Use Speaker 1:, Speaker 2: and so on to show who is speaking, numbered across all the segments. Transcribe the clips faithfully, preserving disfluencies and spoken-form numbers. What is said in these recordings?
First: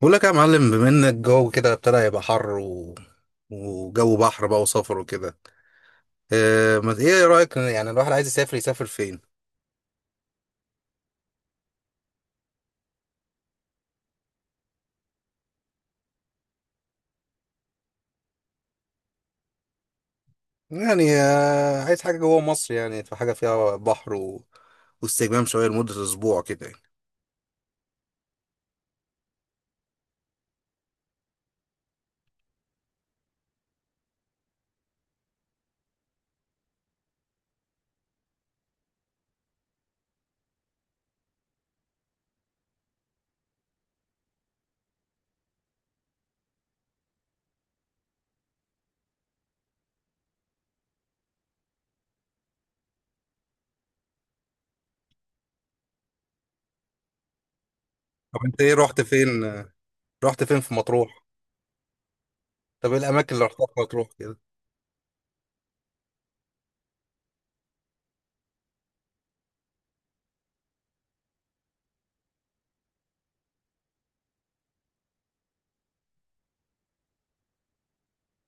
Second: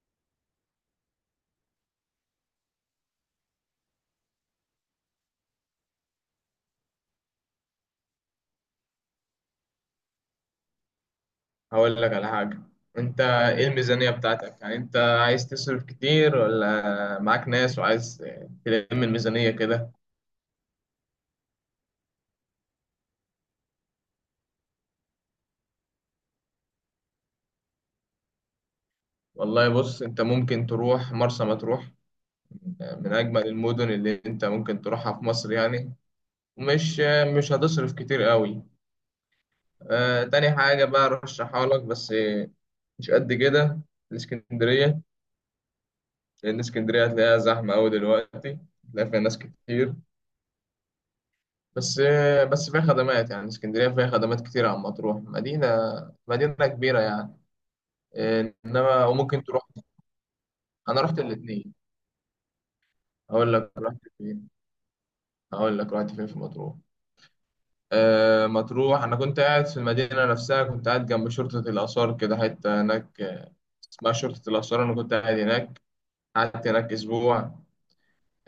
Speaker 1: بقول لك يا معلم، بما ان الجو كده ابتدى يبقى حر و... وجو بحر بقى وسفر وكده. اه، ما ايه رأيك؟ يعني الواحد عايز يسافر يسافر فين؟
Speaker 2: هقول لك على حاجة. انت ايه الميزانية بتاعتك؟ يعني انت عايز تصرف كتير ولا معاك ناس وعايز تلم الميزانية كده؟
Speaker 1: يعني اه، عايز حاجة جوه مصر. يعني في حاجة فيها بحر و... واستجمام شوية لمدة اسبوع كده يعني.
Speaker 2: والله بص، انت ممكن تروح مرسى مطروح، من اجمل المدن اللي انت ممكن تروحها في مصر يعني. ومش مش هتصرف كتير قوي. آه، تاني حاجة بقى ارشحها لك بس مش قد كده، الاسكندرية. لان اسكندرية هتلاقيها زحمة قوي دلوقتي، هتلاقي فيها ناس كتير. بس بس فيها خدمات، يعني اسكندرية فيها خدمات كتير عن مطروح. مدينة مدينة كبيرة يعني.
Speaker 1: طب انت ايه رحت
Speaker 2: إنما وممكن
Speaker 1: فين؟
Speaker 2: تروح.
Speaker 1: آه، رحت فين في
Speaker 2: أنا رحت
Speaker 1: مطروح؟
Speaker 2: الاتنين.
Speaker 1: طب ايه الاماكن اللي
Speaker 2: هقول
Speaker 1: رحتها
Speaker 2: لك
Speaker 1: في
Speaker 2: رحت
Speaker 1: مطروح كده؟
Speaker 2: فين هقول لك رحت فين في مطروح. آه، مطروح، أنا كنت قاعد في المدينة نفسها، كنت قاعد جنب شرطة الآثار، كده حتة هناك آه، اسمها شرطة الآثار. أنا كنت قاعد هناك، قعدت هناك أسبوع.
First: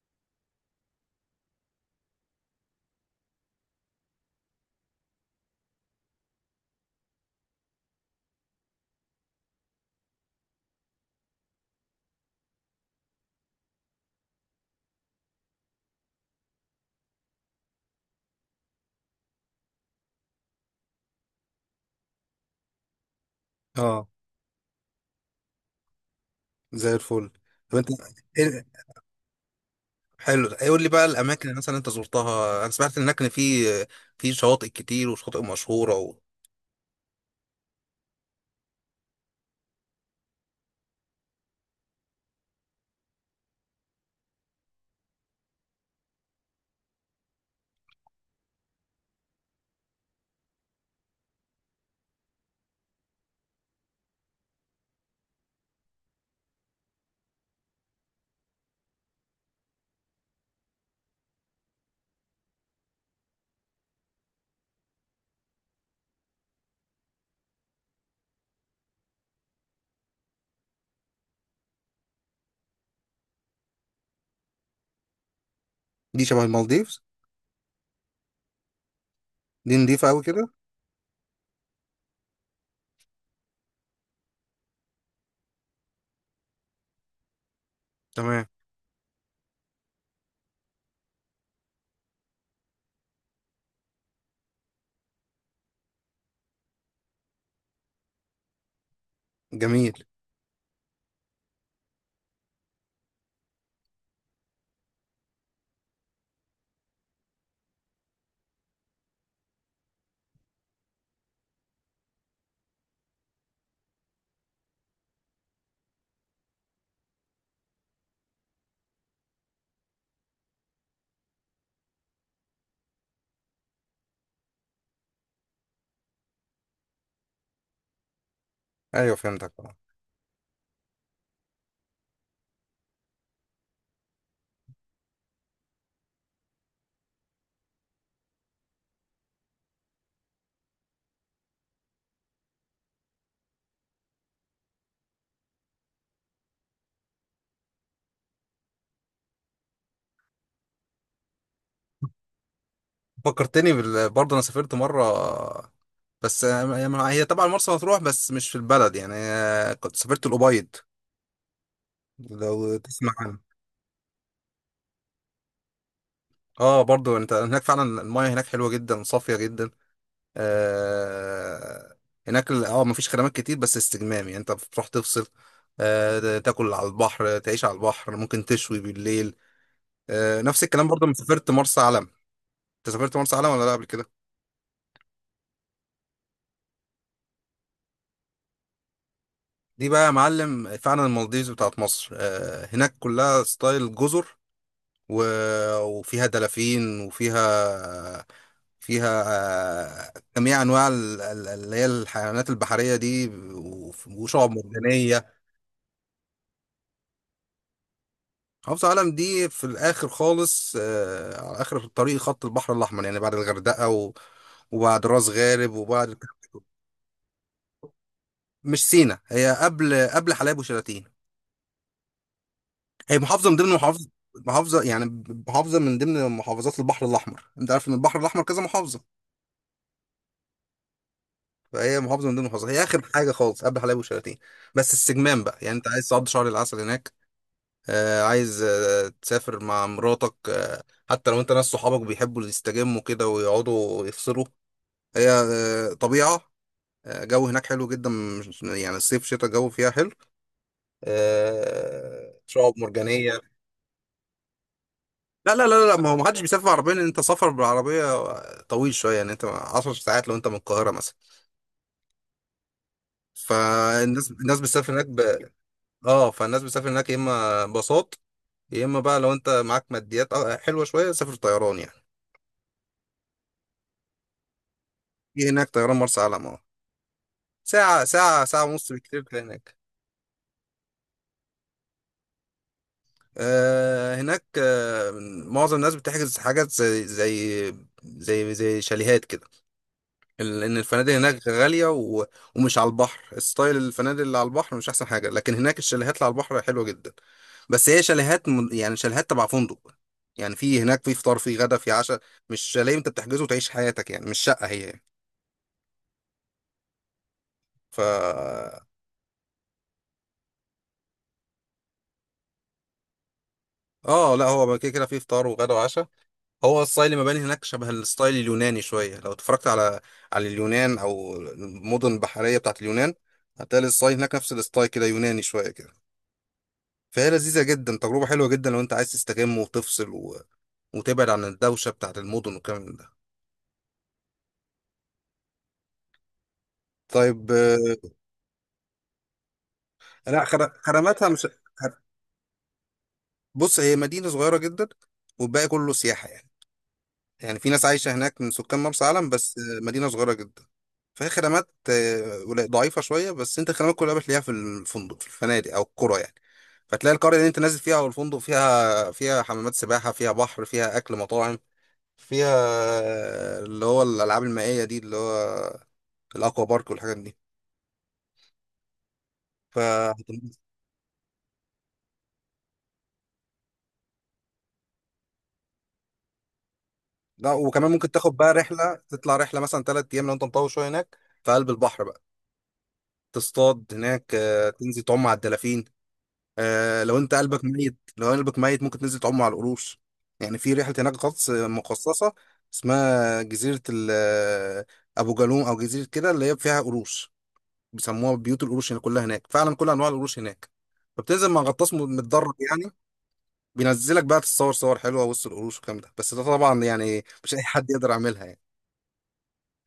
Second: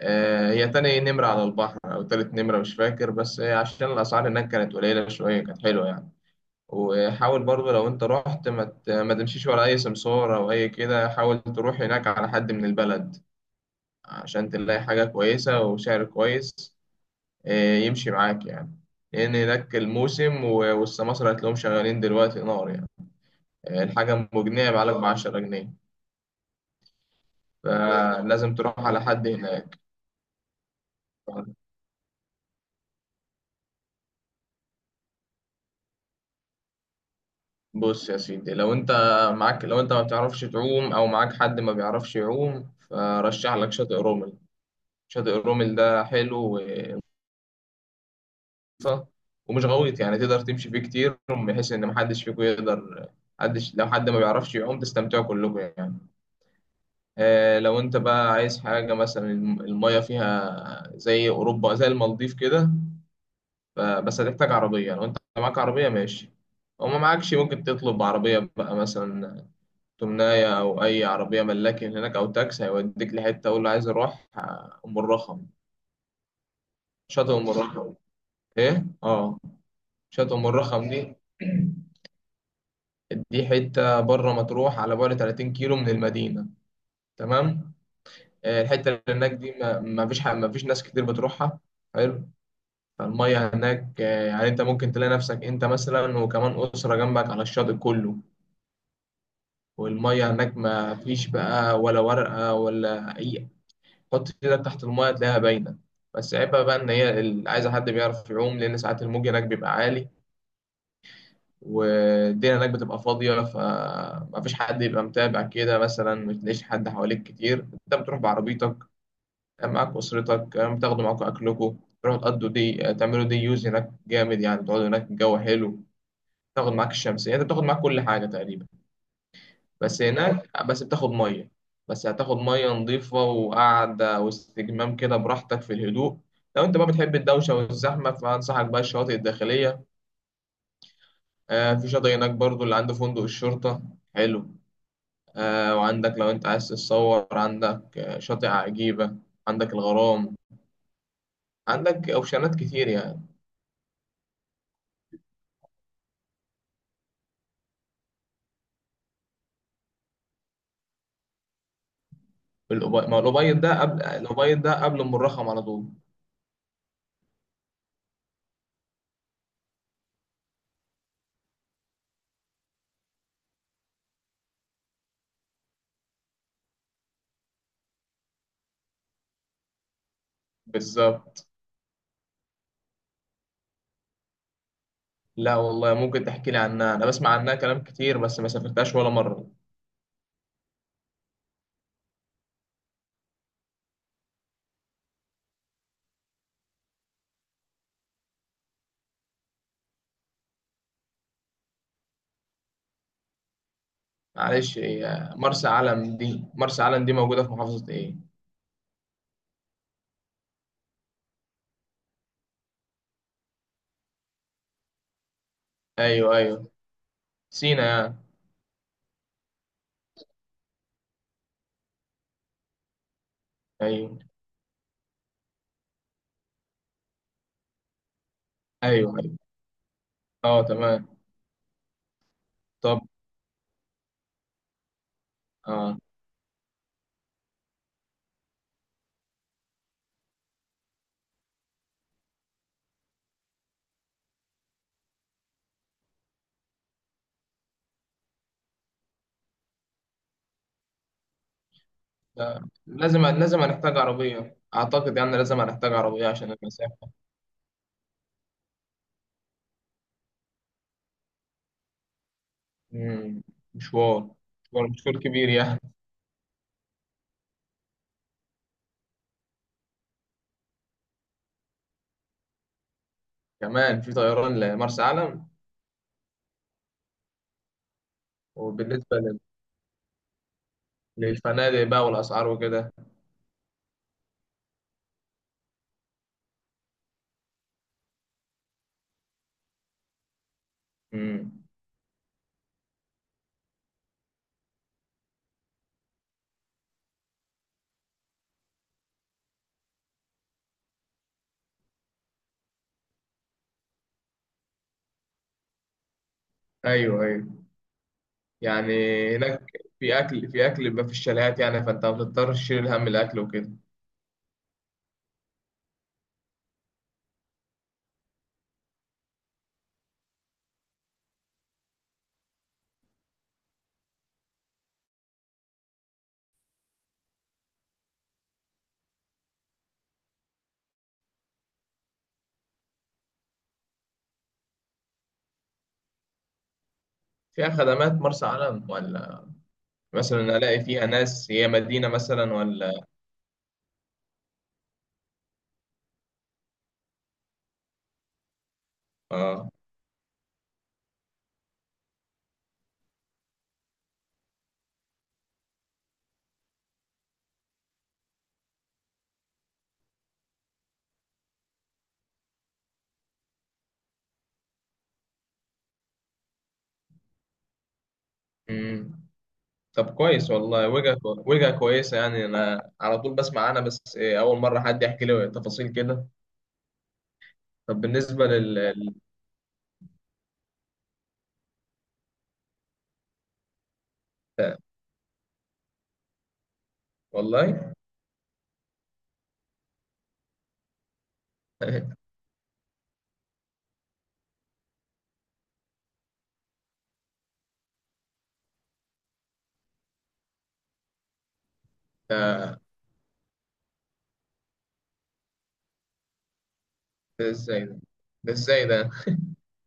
Speaker 2: آه، هي تاني نمرة على البحر أو تالت نمرة، مش فاكر، بس عشان الأسعار هناك كانت قليلة شوية، كانت حلوة يعني. وحاول برضو لو انت رحت ما ت- ما تمشيش ورا اي سمسار او اي كده، حاول تروح هناك على حد من البلد عشان تلاقي حاجة كويسة وسعر كويس. آه، يمشي معاك يعني. لان هناك الموسم و- والسماسرة هتلاقيهم شغالين دلوقتي نار يعني. آه،
Speaker 1: اه،
Speaker 2: الحاجة مجنيه بعلك بعشرة جنيه.
Speaker 1: زي الفل. طب انت
Speaker 2: فلازم
Speaker 1: ايه
Speaker 2: تروح على حد هناك.
Speaker 1: حلو، قول لي بقى الاماكن اللي مثلا انت زرتها. انا سمعت هناك ان في في شواطئ كتير وشواطئ مشهورة و...
Speaker 2: بص يا سيدي، لو انت معاك لو انت ما بتعرفش تعوم او معاك حد ما بيعرفش يعوم، فرشح لك شاطئ رومل. شاطئ رومل ده حلو، خفيفة ومش غويط، يعني تقدر تمشي فيه كتير، بحيث ان محدش فيكم يقدر حدش لو حد ما بيعرفش يعوم تستمتعوا كلكم يعني. آه لو انت بقى عايز حاجة مثلا الم- المية فيها زي اوروبا زي المالديف كده. ف- بس هتحتاج عربية. لو انت معاك عربية ماشي. لو ما معكش ممكن تطلب عربية بقى، مثلا تمناية أو أي عربية ملاكي هناك، أو تاكسي هيوديك لحتة، أقول له عايز أروح آه، أم الرخم.
Speaker 1: دي شبه المالديف؟
Speaker 2: شاطئ أم الرخم. إيه؟ آه.
Speaker 1: دي نضيفة أوي
Speaker 2: شاطئ أم
Speaker 1: كده.
Speaker 2: الرخم دي دي حتة بره مطروح، على بعد 30 كيلو من المدينة. تمام.
Speaker 1: تمام.
Speaker 2: آه، الحتة اللي هناك دي ما ما فيش ح- ما فيش ناس كتير بتروحها. حلو. فالمية هناك آه، يعني انت ممكن تلاقي نفسك، انت مثلا وكمان أسرة جنبك على الشاطئ كله.
Speaker 1: جميل.
Speaker 2: والمية هناك ما فيش بقى ولا ورقة ولا أي. حط ايدك تحت المية تلاقيها باينة. بس عيبها بقى إن هي ال- عايزة حد بيعرف يعوم، لأن ساعات الموج هناك بيبقى عالي. والدنيا هناك بتبقى فاضية، فمفيش حد يبقى متابع كده، مثلا ما تلاقيش حد حواليك كتير. انت بتروح بعربيتك، معاك أسرتك، بتاخدوا معاكم أكلكم، تروحوا تقضوا دي تعملوا دي، يوز هناك جامد يعني. تقعدوا هناك، الجو حلو، تاخد معاك الشمسية. انت بتاخد معاك كل حاجة تقريبا.
Speaker 1: أيوة فهمتك آه.
Speaker 2: بس هناك بس بتاخد مية بس هتاخد مية نظيفة، وقعدة واستجمام كده براحتك في الهدوء. لو انت بقى بتحب الدوشة والزحمة، فأنصحك بقى الشواطئ الداخلية. آه، في شاطئ هناك برضو اللي عنده فندق الشرطة. حلو. آه، وعندك لو انت عايز تتصور، عندك آه، شاطئ عجيبة، عندك الغرام، عندك اوبشنات كتير يعني.
Speaker 1: فكرتني بال... برضه أنا سافرت مرة. بس آه، هي طبعا مرسى مطروح بس مش في البلد يعني. آه، كنت سافرت الأبيض، لو
Speaker 2: الأبي-
Speaker 1: تسمع
Speaker 2: ما
Speaker 1: عنه.
Speaker 2: الأبيض ده قبل الأبيض ده قبل أم الرخم على طول.
Speaker 1: اه، برضه انت هناك فعلا المايه هناك حلوة جدا، صافية جدا. آه هناك ال- اه مفيش خدمات كتير بس استجمام، يعني انت بتروح تفصل. آه تاكل على البحر، تعيش على البحر، ممكن تشوي بالليل. آه نفس الكلام برضه لما
Speaker 2: بالظبط.
Speaker 1: سافرت مرسى علم. انت سافرت مرسى علم ولا لا قبل كده؟
Speaker 2: لا والله. ممكن تحكي لي عنها؟ انا بسمع عنها كلام كتير بس ما سافرتهاش ولا مرة.
Speaker 1: دي بقى يا معلم فعلا المالديفز بتاعت مصر. آه، هناك كلها ستايل جزر و- وفيها دلافين وفيها فيها آه، جميع انواع ال- ال- اللي هي الحيوانات البحريه دي وف- وشعب
Speaker 2: معلش،
Speaker 1: مرجانيه.
Speaker 2: هي مرسى علم دي مرسى علم دي موجودة في محافظة ايه؟
Speaker 1: محافظه علم دي في الاخر خالص، آه، على اخر الطريق خط البحر الاحمر يعني، بعد الغردقه و- وبعد راس غارب وبعد...
Speaker 2: ايوه، ايوه. سينا يعني؟
Speaker 1: مش سينا، هي قبل قبل حلايب وشلاتين. هي محافظه من ضمن محافظه،
Speaker 2: ايوه،
Speaker 1: محافظه يعني، محافظه من ضمن محافظات البحر الاحمر. انت عارف ان البحر الاحمر كذا محافظه.
Speaker 2: ايوه. ايوه اه، تمام.
Speaker 1: فهي محافظه من ضمن المحافظات. هي
Speaker 2: طب.
Speaker 1: اخر حاجه خالص قبل حلايب وشلاتين، بس السجمان بقى. يعني انت
Speaker 2: اه،
Speaker 1: عايز تقضي شهر العسل هناك؟ آه عايز آه تسافر مع مراتك. آه حتى لو انت ناس صحابك بيحبوا يستجموا كده ويقعدوا يفصلوا. هي آه طبيعه. آه جو هناك حلو جدا. مش- يعني الصيف شتاء الجو فيها حلو. آه
Speaker 2: لا،
Speaker 1: شعاب
Speaker 2: لازم
Speaker 1: مرجانيه.
Speaker 2: لازم هنحتاج عربية اعتقد، يعني
Speaker 1: لا
Speaker 2: لازم
Speaker 1: لا لا
Speaker 2: هنحتاج
Speaker 1: لا، ما هو
Speaker 2: عربية
Speaker 1: محدش
Speaker 2: عشان
Speaker 1: بيسافر بعربية، لأن
Speaker 2: المسافة.
Speaker 1: أنت سفر بالعربية طويل شوية يعني. أنت عشر ساعات لو أنت من القاهرة مثلا.
Speaker 2: مم. مشوار
Speaker 1: فالناس الناس
Speaker 2: مشوار
Speaker 1: بتسافر هناك
Speaker 2: مشوار
Speaker 1: ب...
Speaker 2: كبير يعني.
Speaker 1: أه فالناس بتسافر هناك يا إما باصات، يا إما بقى لو أنت معاك ماديات آه، حلوة شوية سافر طيران يعني.
Speaker 2: كمان في طيران لمرسى
Speaker 1: في
Speaker 2: علم؟
Speaker 1: هناك طيران مرسى علم. أه ساعة ساعة ساعة ونص
Speaker 2: وبالنسبة
Speaker 1: بالكتير
Speaker 2: لل-
Speaker 1: تلاقي هناك.
Speaker 2: للفنادق بقى والأسعار وكده.
Speaker 1: آه هناك آه معظم الناس بتحجز حاجات زي زي زي زي شاليهات كده. ال- ان الفنادق هناك
Speaker 2: مم.
Speaker 1: غاليه و... ومش على البحر. ستايل الفنادق اللي على البحر مش احسن حاجه، لكن هناك الشاليهات اللي على البحر حلوه جدا. بس هي شاليهات م... يعني شاليهات تبع فندق. يعني في هناك في فطار، في غدا، في عشاء. مش شاليه انت بتحجزه وتعيش حياتك يعني. مش شقه هي يعني.
Speaker 2: أيوه، أيوه.
Speaker 1: ف
Speaker 2: يعني هناك في أكل في أكل بيبقى في الشاليهات، يعني فأنت ما بتضطرش تشيل هم الأكل وكده.
Speaker 1: اه لا، هو كده كده في فطار وغدا وعشاء. هو ستايل المباني هناك شبه الستايل اليوناني شويه. لو اتفرجت على على اليونان او المدن البحريه بتاعت اليونان، هتلاقي الستايل هناك نفس الستايل كده، يوناني شويه كده. فهي لذيذة جدا، تجربة حلوة جدا لو انت عايز تستجم وتفصل و... وتبعد عن الدوشة بتاعت المدن والكلام من ده. طيب.
Speaker 2: فيها
Speaker 1: آه،
Speaker 2: خدمات مرسى علم، ولا
Speaker 1: لا،
Speaker 2: مثلا
Speaker 1: خر...
Speaker 2: ألاقي فيها
Speaker 1: خدماتها مش.
Speaker 2: ناس، هي
Speaker 1: خر-
Speaker 2: مدينة مثلا ولا؟
Speaker 1: بص، هي مدينة صغيرة جدا، والباقي كله سياحة يعني. يعني في ناس عايشة هناك من سكان مرسى علم، بس
Speaker 2: آه.
Speaker 1: آه، مدينة صغيرة جدا. فهي خدمات آه، قليل- ضعيفة شوية، بس انت الخدمات كلها بتلاقيها في الفندق، في الفنادق او القرى يعني. فتلاقي القرية اللي انت نازل فيها او الفندق، فيها فيها حمامات سباحة، فيها بحر، فيها اكل، مطاعم، فيها اللي هو الالعاب المائيه دي، اللي هو الاكوا بارك والحاجات دي.
Speaker 2: مم.
Speaker 1: ف
Speaker 2: طب كويس والله، وجهة وجهة كويسة يعني. أنا على طول بسمع عنها بس إيه، أول مرة حد يحكي لي تفاصيل كده.
Speaker 1: لا، وكمان
Speaker 2: طب.
Speaker 1: ممكن تاخد
Speaker 2: بالنسبة
Speaker 1: بقى رحله،
Speaker 2: لل...
Speaker 1: تطلع رحله مثلا ثلاث ايام لو انت مطول شويه هناك في قلب البحر بقى. تصطاد هناك، آه، تنزل تعوم على الدلافين. آه، لو انت قلبك
Speaker 2: والله.
Speaker 1: ميت، لو قلبك ميت ممكن تنزل تعوم على القروش. يعني في رحله هناك غطس مخصصه اسمها جزيره ال- آه، ابو جالوم، او جزيره كده اللي هي فيها قروش. بيسموها بيوت القروش. هنا كلها هناك فعلا كل انواع القروش هناك. فبتنزل مع غطاس م- متدرب
Speaker 2: ده
Speaker 1: يعني. بينزلك بقى تتصور صور حلوه وسط القروش والكلام ده، بس ده طبعا يعني
Speaker 2: ده
Speaker 1: مش اي
Speaker 2: ازاي
Speaker 1: حد
Speaker 2: ده،
Speaker 1: يقدر يعملها
Speaker 2: ده
Speaker 1: يعني.
Speaker 2: ازاي ده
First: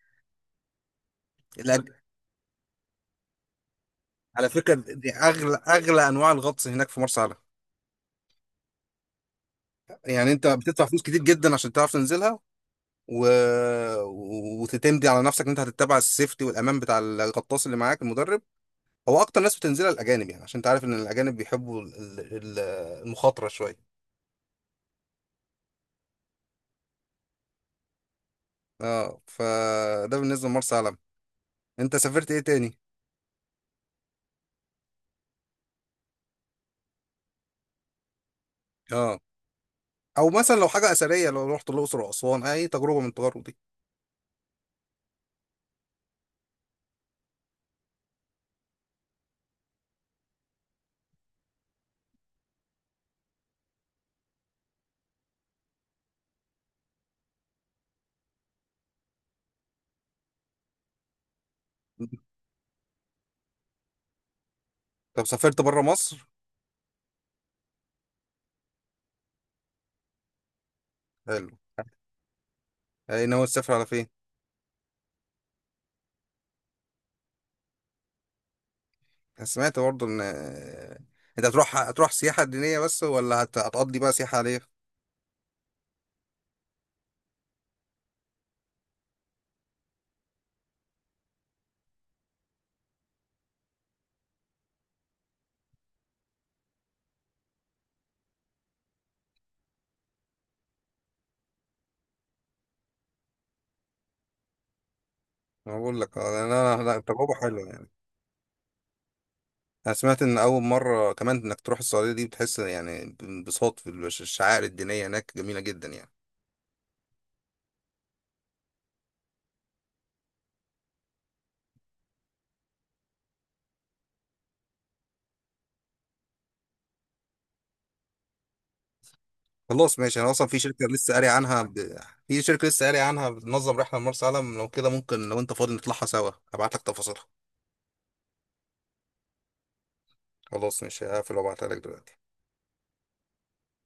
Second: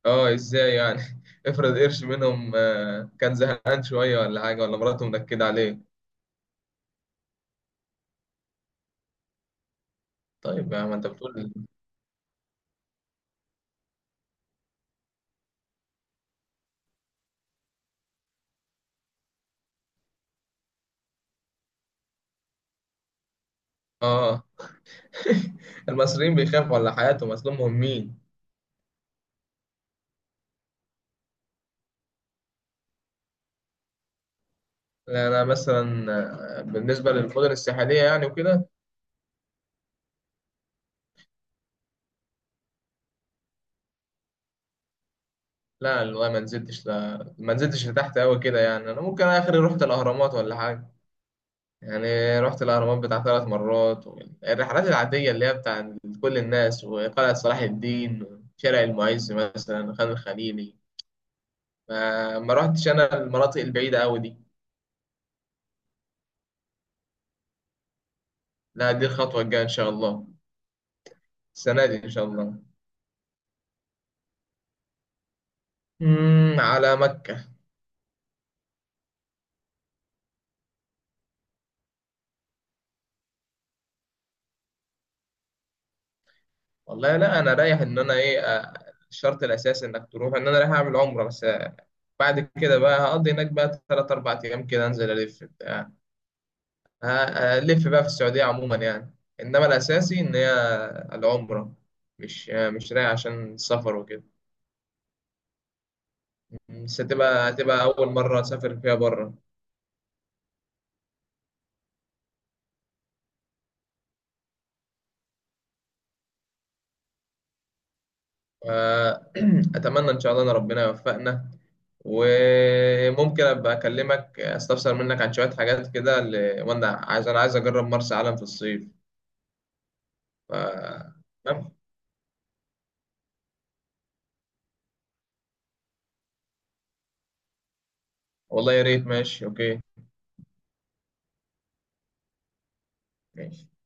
Speaker 2: اه ازاي يعني؟ افرض
Speaker 1: لأن-
Speaker 2: قرش منهم آه، كان زهقان شوية ولا
Speaker 1: على
Speaker 2: حاجة،
Speaker 1: فكره،
Speaker 2: ولا مراته
Speaker 1: دي
Speaker 2: منكدة
Speaker 1: اغلى
Speaker 2: عليه.
Speaker 1: اغلى انواع الغطس هناك في مرسى علم. يعني انت
Speaker 2: طيب
Speaker 1: بتدفع
Speaker 2: يا ما
Speaker 1: فلوس
Speaker 2: انت
Speaker 1: كتير
Speaker 2: بتقول.
Speaker 1: جدا عشان تعرف تنزلها و... و- وتتمدي على نفسك ان انت هتتبع السيفتي والامان بتاع الغطاس اللي معاك المدرب. هو اكتر ناس بتنزلها الاجانب، يعني عشان تعرف ان الاجانب بيحبوا ال- ال- المخاطره شويه.
Speaker 2: اه. المصريين بيخافوا على حياتهم، اصل هم مهمين.
Speaker 1: اه فده بالنسبه لمرسى علم. انت سافرت ايه تاني؟
Speaker 2: لا، انا مثلا آه، بالنسبة للمدن الساحلية يعني وكده.
Speaker 1: اه او مثلا لو حاجه اثريه، لو رحت الاقصر واسوان، اي تجربه من التجارب دي.
Speaker 2: لا والله ما نزلتش لا ما نزلتش لتحت قوي كده يعني. انا ممكن اخر رحت الاهرامات ولا حاجة. يعني رحت الأهرامات بتاع ثلاث مرات، والرحلات العادية اللي هي بتاع كل الناس، وقلعة صلاح الدين، وشارع المعز مثلا، خان الخليلي. ما, ما رحتش أنا المناطق البعيدة أوي دي.
Speaker 1: طب سافرت بره مصر؟
Speaker 2: لا، دي الخطوة الجاية إن شاء الله.
Speaker 1: حلو.
Speaker 2: السنة دي إن شاء الله.
Speaker 1: اي ناوي تسافر على فين؟
Speaker 2: أمم، على مكة.
Speaker 1: أنا سمعت برضه ان آه، انت هتروح هتروح سياحه دينيه بس، ولا هت... هتقضي بقى سياحه عليه؟
Speaker 2: والله لا، أنا رايح إن أنا إيه آه، الشرط الأساسي إنك تروح إن أنا رايح أعمل عمرة بس. آه، بعد كده بقى هقضي هناك بقى تلات أربع أيام كده، أنزل ألف ه- هلف بقى في السعودية عموما يعني. إنما الأساسي إن هي العمرة. مش آه، مش رايح عشان السفر وكده.
Speaker 1: انا بقول لك آه، انا أنا- لا،
Speaker 2: بس
Speaker 1: تجربه
Speaker 2: هتبقى
Speaker 1: حلوه
Speaker 2: هتبقى
Speaker 1: يعني.
Speaker 2: أول مرة أسافر فيها بره.
Speaker 1: انا سمعت ان اول مره كمان انك تروح السعوديه دي بتحس يعني بانبساط في الش- الشعائر الدينيه هناك جميله جدا يعني.
Speaker 2: أتمنى إن شاء الله إن ربنا يوفقنا. وممكن أبقى أكلمك أستفسر منك عن شوية حاجات كده، ل- وأنا عايز أنا عايز أجرب مرسى علم في الصيف.
Speaker 1: خلاص ماشي، انا اصلا
Speaker 2: ف...
Speaker 1: في شركه لسه قاري عنها
Speaker 2: تمام؟
Speaker 1: ب... في شركه لسه قاري عنها بتنظم رحله لمرسى علم. لو كده ممكن لو انت فاضي نطلعها سوا، هبعت لك تفاصيلها.
Speaker 2: والله يا ريت. ماشي أوكي.
Speaker 1: خلاص ماشي، هقفل وابعتها لك دلوقتي.
Speaker 2: ماشي.